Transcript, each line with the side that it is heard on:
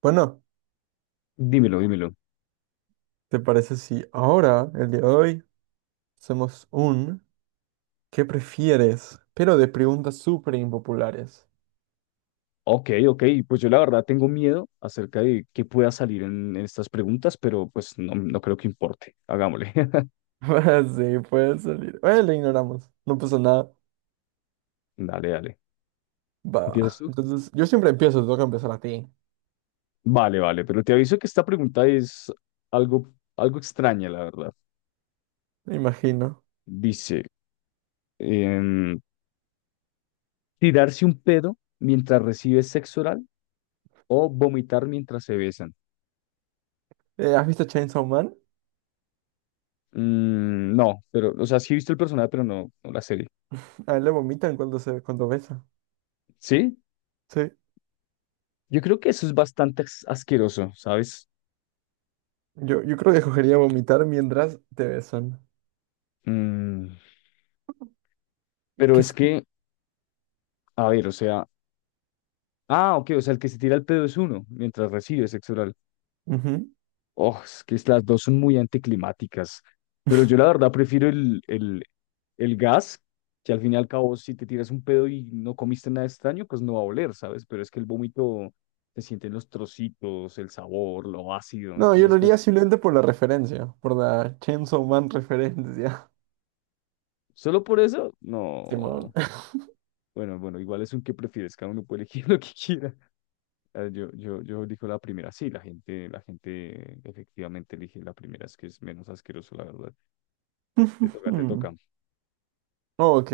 right: Bueno,
left: Dímelo, dímelo.
right: ¿te parece si ahora, el día de hoy, hacemos un ¿qué prefieres? Pero de preguntas súper impopulares.
left: Ok, ok. Pues yo la verdad tengo miedo acerca de qué pueda salir en estas preguntas, pero pues no, no creo que importe. Hagámosle.
right: Sí, puede salir. Bueno, le ignoramos. No pasa nada.
left: Dale, dale. ¿Empiezas
right: Va.
left: tú?
right: Entonces, yo siempre empiezo, te toca empezar a ti.
left: Vale, vale. Pero te aviso que esta pregunta es algo, algo extraña, la verdad.
right: Me imagino.
left: Dice, em, ¿tirarse un pedo mientras recibes sexo oral o vomitar mientras se besan?
right: ¿Has visto Chainsaw Man?
left: Mm, no, pero, o sea, sí he visto el personaje, pero no, no la serie.
right: A él le vomitan cuando besa.
left: ¿Sí?
right: Sí.
left: Yo creo que eso es bastante asqueroso, ¿sabes?
right: Yo creo que escogería vomitar mientras te besan.
left: Mm, pero
right: ¿Qué
left: es
right: es?
left: que, a ver, o sea, ah, ok, o sea, el que se tira el pedo es uno mientras recibe sexo oral.
right: Ujú.
left: Oh, es que las dos son muy anticlimáticas. Pero yo la verdad prefiero el gas, que al fin y al cabo, si te tiras un pedo y no comiste nada extraño, pues no va a oler, ¿sabes? Pero es que el vómito se sienten los trocitos, el sabor, lo ácido.
right: No, yo
left: Entonces,
right: lo haría
left: pues,
right: simplemente por la referencia, por la Chainsaw Man referencia.
left: solo por eso,
right: Simón.
left: no. Bueno, bueno, igual es un que prefieres, cada uno puede elegir lo que quiera. Yo digo la primera, sí, la gente efectivamente elige la primera, es que es menos asqueroso, la verdad. Te toca, te
right: Ujujú.
left: toca.
right: Oh, Ok.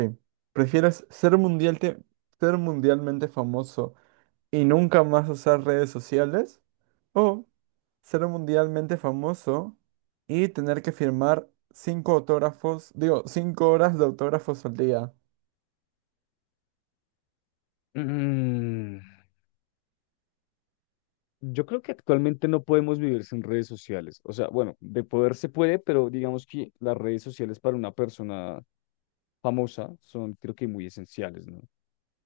right: ¿Prefieres ser ser mundialmente famoso y nunca más usar redes sociales? ¿O ser mundialmente famoso y tener que firmar cinco autógrafos, digo, 5 horas de autógrafos al día?
left: Mm, yo creo que actualmente no podemos vivir sin redes sociales. O sea, bueno, de poder se puede, pero digamos que las redes sociales para una persona famosa son, creo que muy esenciales, ¿no?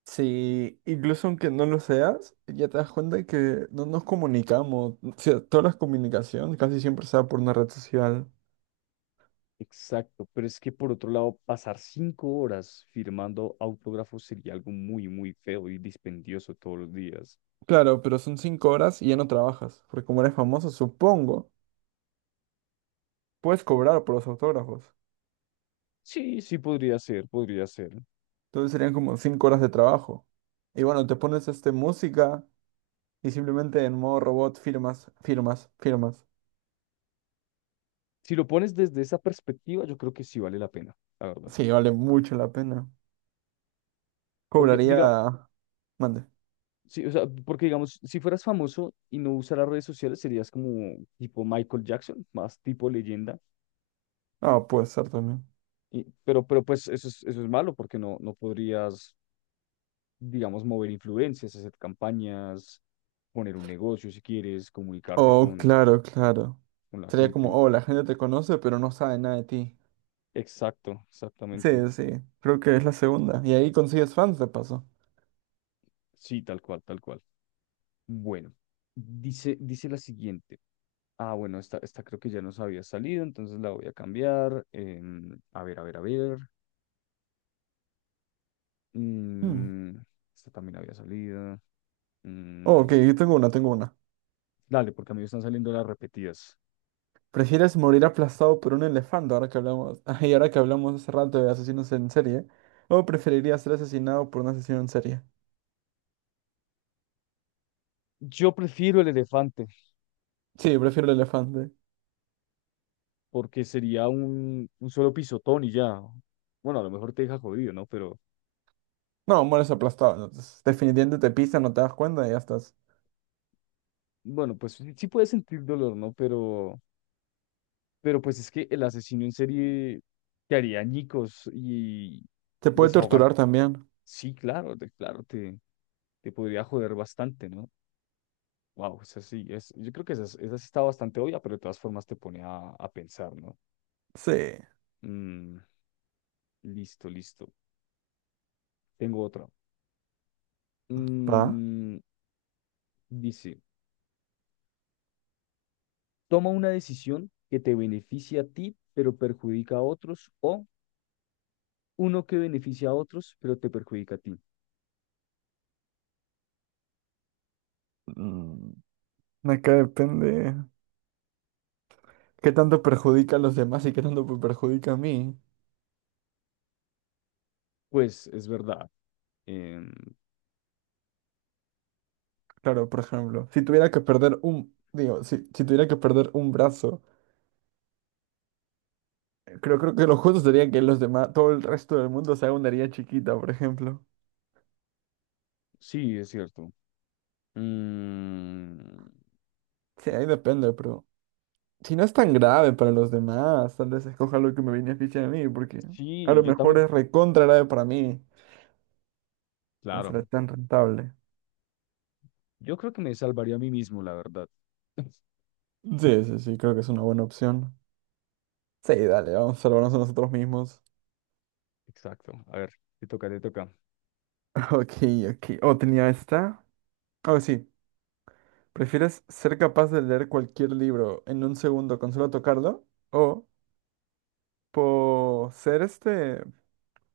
right: Sí, incluso aunque no lo seas, ya te das cuenta que no nos comunicamos. O sea, toda la comunicación casi siempre se da por una red social.
left: Exacto, pero es que por otro lado, pasar 5 horas firmando autógrafos sería algo muy, muy feo y dispendioso todos los días.
right: Claro, pero son 5 horas y ya no trabajas, porque como eres famoso, supongo, puedes cobrar por los autógrafos.
left: Sí, sí podría ser, podría ser.
right: Entonces serían como 5 horas de trabajo. Y bueno, te pones música y simplemente en modo robot firmas, firmas, firmas.
left: Si lo pones desde esa perspectiva, yo creo que sí vale la pena, la verdad.
right: Sí, vale mucho la pena.
left: Porque, diga,
right: Cobraría. Mande.
left: sí, o sea, porque digamos, si fueras famoso y no usaras redes sociales, serías como tipo Michael Jackson, más tipo leyenda.
right: Ah, puede ser también.
left: Pero pues eso es malo porque no, no podrías, digamos, mover influencias, hacer campañas, poner un negocio si quieres, comunicarte
right: Oh, claro, claro.
left: con la
right: Sería como,
left: gente.
right: oh, la gente te conoce, pero no sabe nada de ti.
left: Exacto,
right: Sí,
left: exactamente.
right: sí, creo que es la segunda. Y ahí consigues fans de paso.
left: Sí, tal cual, tal cual. Bueno, dice, dice la siguiente. Ah, bueno, esta creo que ya nos había salido, entonces la voy a cambiar. Em, a ver, a ver, a ver.
right: Hmm.
left: Mm, esta también había salido.
right: Oh,
left: Mm,
right: ok, yo tengo una.
left: dale, porque a mí me están saliendo las repetidas.
right: ¿Prefieres morir aplastado por un elefante y ahora que hablamos hace rato de asesinos en serie? ¿O preferirías ser asesinado por un asesino en serie?
left: Yo prefiero el elefante,
right: Sí, prefiero el elefante.
left: porque sería un solo pisotón y ya. Bueno, a lo mejor te deja jodido, ¿no? Pero
right: No, mueres aplastado, ¿no? Entonces, definitivamente te pisan, no te das cuenta y ya estás.
left: bueno, pues sí, sí puedes sentir dolor, ¿no? Pero pues es que el asesino en serie te haría añicos y
right: Te puede
left: desahogar.
right: torturar también.
left: Sí, claro, te podría joder bastante, ¿no? Wow, es así, es, yo creo que esa, esa sí está bastante obvia, pero de todas formas te pone a pensar, ¿no?
right: Sí.
left: Mm, listo, listo. Tengo otra.
right: ¿Va?
left: Mm, dice, toma una decisión que te beneficia a ti, pero perjudica a otros, o uno que beneficia a otros, pero te perjudica a ti.
right: Mm, acá depende. ¿Qué tanto perjudica a los demás y qué tanto me perjudica a mí?
left: Pues es verdad. Em,
right: Claro, por ejemplo, si tuviera que perder un, digo, si tuviera que perder un brazo. Creo que lo justo sería que los demás, todo el resto del mundo se haga una herida chiquita, por ejemplo.
left: sí, es cierto. Mm,
right: Sí, ahí depende, pero si no es tan grave para los demás, tal vez escoja lo que me beneficie a mí, porque a
left: sí,
right: lo
left: yo
right: mejor
left: también,
right: es recontra grave para mí. No será
left: claro.
right: tan rentable.
left: Yo creo que me salvaría a mí mismo, la verdad.
right: Sí, sí, sí, creo que es una buena opción. Sí, dale, vamos a salvarnos a nosotros mismos.
left: Exacto. A ver, te toca, te toca.
right: Ok, ok. Oh, tenía esta. Oh, sí. ¿Prefieres ser capaz de leer cualquier libro en un segundo con solo tocarlo? O por ser este.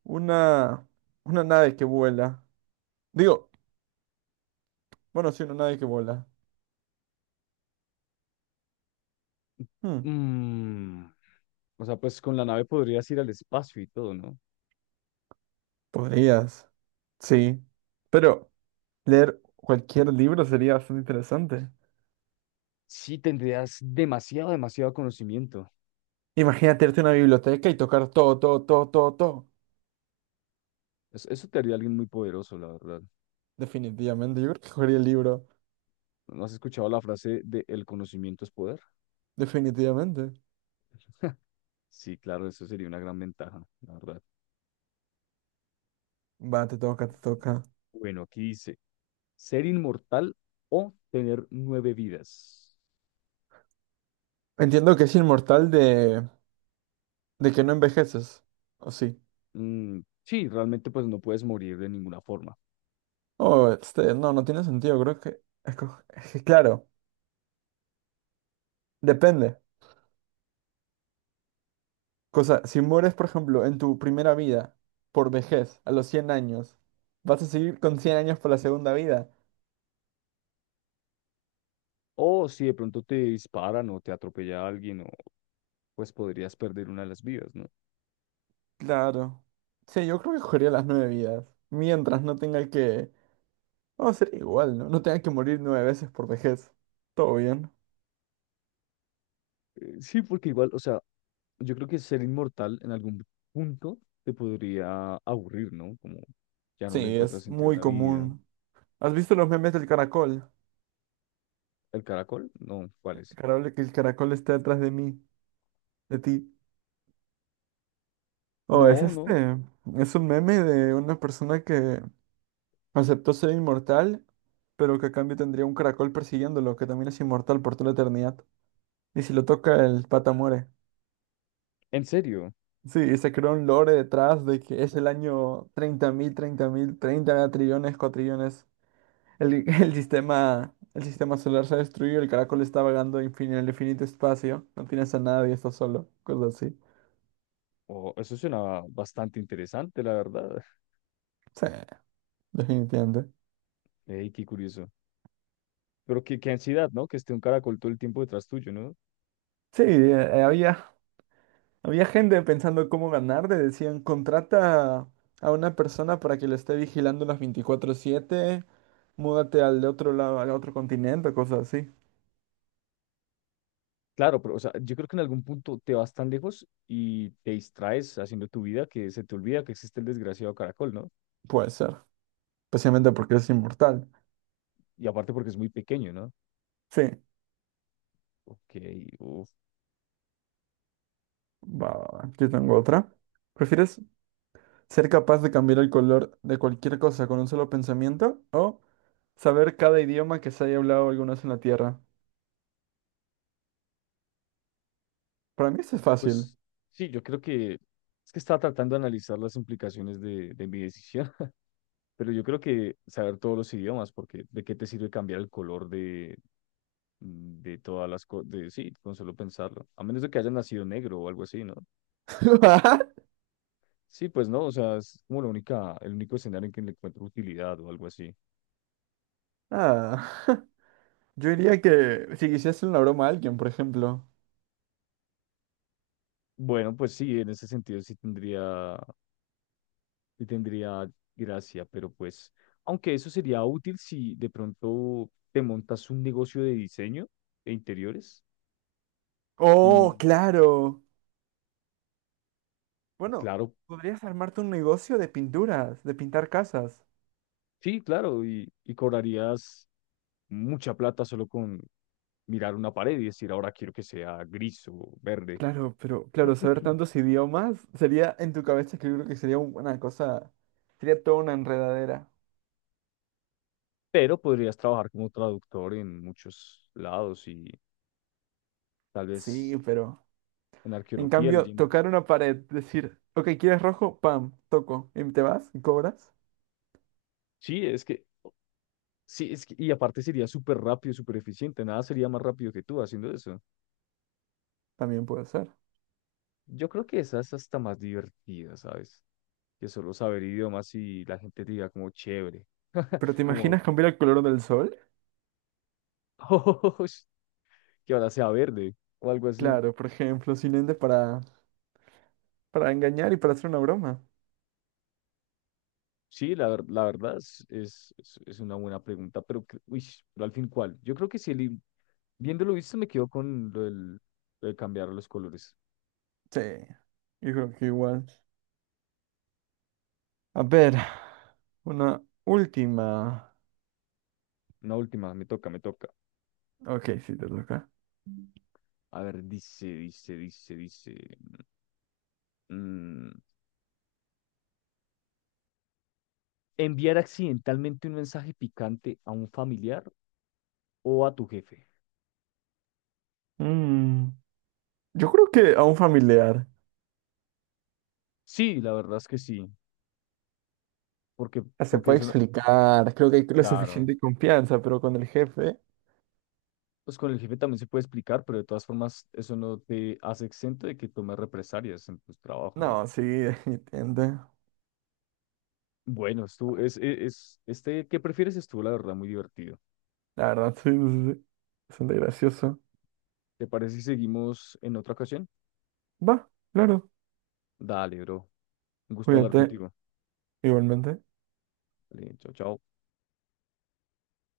right: Una, una nave que vuela. Digo, bueno, sí, una nave que vuela. Hmm,
left: Mm, o sea, pues con la nave podrías ir al espacio y todo, ¿no?
right: Podrías. Sí. Pero leer cualquier libro sería bastante interesante.
left: Sí, tendrías demasiado, demasiado conocimiento.
right: Imagínate irte a una biblioteca y tocar todo, todo, todo, todo, todo.
left: Eso, te haría alguien muy poderoso, la verdad.
right: Definitivamente, yo creo que cogería el libro.
left: ¿No has escuchado la frase de el conocimiento es poder?
right: Definitivamente.
left: Sí, claro, eso sería una gran ventaja, la verdad.
right: Va, te toca, te toca.
left: Bueno, aquí dice, ser inmortal o tener 9 vidas.
right: Entiendo que es inmortal de, que no envejeces. ¿O sí?
left: Mm, sí, realmente pues no puedes morir de ninguna forma.
right: Oh, no, no tiene sentido. Creo que es que claro, depende. Cosa, si mueres, por ejemplo, en tu primera vida, por vejez, a los 100 años, ¿vas a seguir con 100 años por la segunda vida?
left: O si de pronto te disparan o te atropella alguien o pues podrías perder una de las vidas, ¿no?
right: Claro. Sí, yo creo que cogería las nueve vidas. Mientras no tenga que. Vamos a ser igual, ¿no? No tenga que morir nueve veces por vejez. Todo bien.
left: Sí, porque igual, o sea, yo creo que ser inmortal en algún punto te podría aburrir, ¿no? Como ya no le
right: Sí,
left: encuentras
right: es
left: sentido a
right: muy
left: la vida.
right: común. ¿Has visto los memes del caracol?
left: ¿El caracol? No, ¿cuál
right: El
left: es?
right: caracol, que el caracol está detrás de mí, de ti. Oh, es
left: No, no,
right: este. Es un meme de una persona que aceptó ser inmortal pero que a cambio tendría un caracol persiguiéndolo, que también es inmortal por toda la eternidad. Y si lo toca, el pata muere.
left: en serio.
right: Sí, y se creó un lore detrás de que es el año 30.000 30.000 30 trillones, cuatrillones. El sistema solar se ha destruido, el caracol está vagando en el infinito espacio. No tienes a nadie, estás solo, cosas así.
left: Oh, eso suena bastante interesante, la verdad.
right: Sí, definitivamente.
left: Ey, qué curioso. Pero qué, qué ansiedad, ¿no? Que esté un caracol todo el tiempo detrás tuyo, ¿no?
right: Sí, eh, había, había gente pensando cómo ganar, le decían, contrata a una persona para que lo esté vigilando las 24/7. Múdate al de otro lado, al otro continente, cosas así.
left: Claro, pero o sea, yo creo que en algún punto te vas tan lejos y te distraes haciendo tu vida que se te olvida que existe el desgraciado caracol, ¿no?
right: Puede ser. Especialmente porque es inmortal.
left: Y aparte porque es muy pequeño, ¿no?
right: Sí,
left: Ok, uf.
right: va, va, va. Yo tengo otra. ¿Prefieres ser capaz de cambiar el color de cualquier cosa con un solo pensamiento o saber cada idioma que se haya hablado alguna vez en la Tierra? Para mí eso es fácil.
left: Pues sí, yo creo que es que estaba tratando de analizar las implicaciones de mi decisión, pero yo creo que saber todos los idiomas, porque ¿de qué te sirve cambiar el color de, mm, de todas las cosas? De, sí, con solo pensarlo, a menos de que haya nacido negro o algo así, ¿no? Sí, pues no, o sea, es como la única, el único escenario en que le encuentro utilidad o algo así.
right: Ah, yo diría que si quisieras hacer una broma a alguien, por ejemplo.
left: Bueno, pues sí, en ese sentido sí tendría y tendría gracia, pero pues, aunque eso sería útil si de pronto te montas un negocio de diseño de interiores y,
right: Oh, claro.
left: y
right: Bueno,
left: claro,
right: podrías armarte un negocio de pinturas, de pintar casas.
left: sí, claro, y cobrarías mucha plata solo con mirar una pared y decir, ahora quiero que sea gris o verde,
right: Claro, pero claro, saber tantos idiomas sería en tu cabeza que yo creo que sería una cosa, sería toda una enredadera.
left: pero podrías trabajar como traductor en muchos lados y tal vez
right: Sí, pero
left: en
right: en
left: arqueología,
right: cambio,
left: leyendo.
right: tocar una pared, decir, ok, ¿quieres rojo? Pam, toco. ¿Y te vas? ¿Y cobras?
left: Sí, es que... Sí, es que, y aparte sería súper rápido, súper eficiente, nada sería más rápido que tú haciendo eso.
right: También puede ser.
left: Yo creo que esa es hasta más divertida, ¿sabes? Que solo saber idiomas y la gente diga como chévere,
right: ¿Pero te
left: como
right: imaginas cambiar el color del sol?
left: "Oh, que ahora sea verde o algo así.
right: Claro, por ejemplo, sin ende para, engañar y para hacer una broma.
left: Sí, la, la verdad es, es una buena pregunta, pero, uy, pero al fin, ¿cuál? Yo creo que si viéndolo visto me quedo con lo del, lo de cambiar los colores.
right: Sí, yo creo que igual. A ver, una última.
left: Una última, me toca, me toca.
right: Ok, sí, te toca.
left: A ver, dice. Mm, enviar accidentalmente un mensaje picante a un familiar o a tu jefe.
right: Mm, yo creo que a un familiar.
left: Sí, la verdad es que sí, porque,
right: Se
left: porque
right: puede
left: eso,
right: explicar, creo que hay la
left: claro,
right: suficiente confianza, pero con el jefe,
left: pues con el jefe también se puede explicar, pero de todas formas eso no te hace exento de que tomes represalias en tu trabajo, ¿no?
right: no, sí, entiende.
left: Bueno, estuvo, es, es, este, ¿qué prefieres? Estuvo, la verdad, muy divertido.
right: La verdad, sí, sí, sí. Bastante gracioso.
left: ¿Te parece si seguimos en otra ocasión?
right: Va, claro,
left: Dale, bro, un gusto hablar
right: cuídate
left: contigo.
right: igualmente.
left: Dale, chao, chao.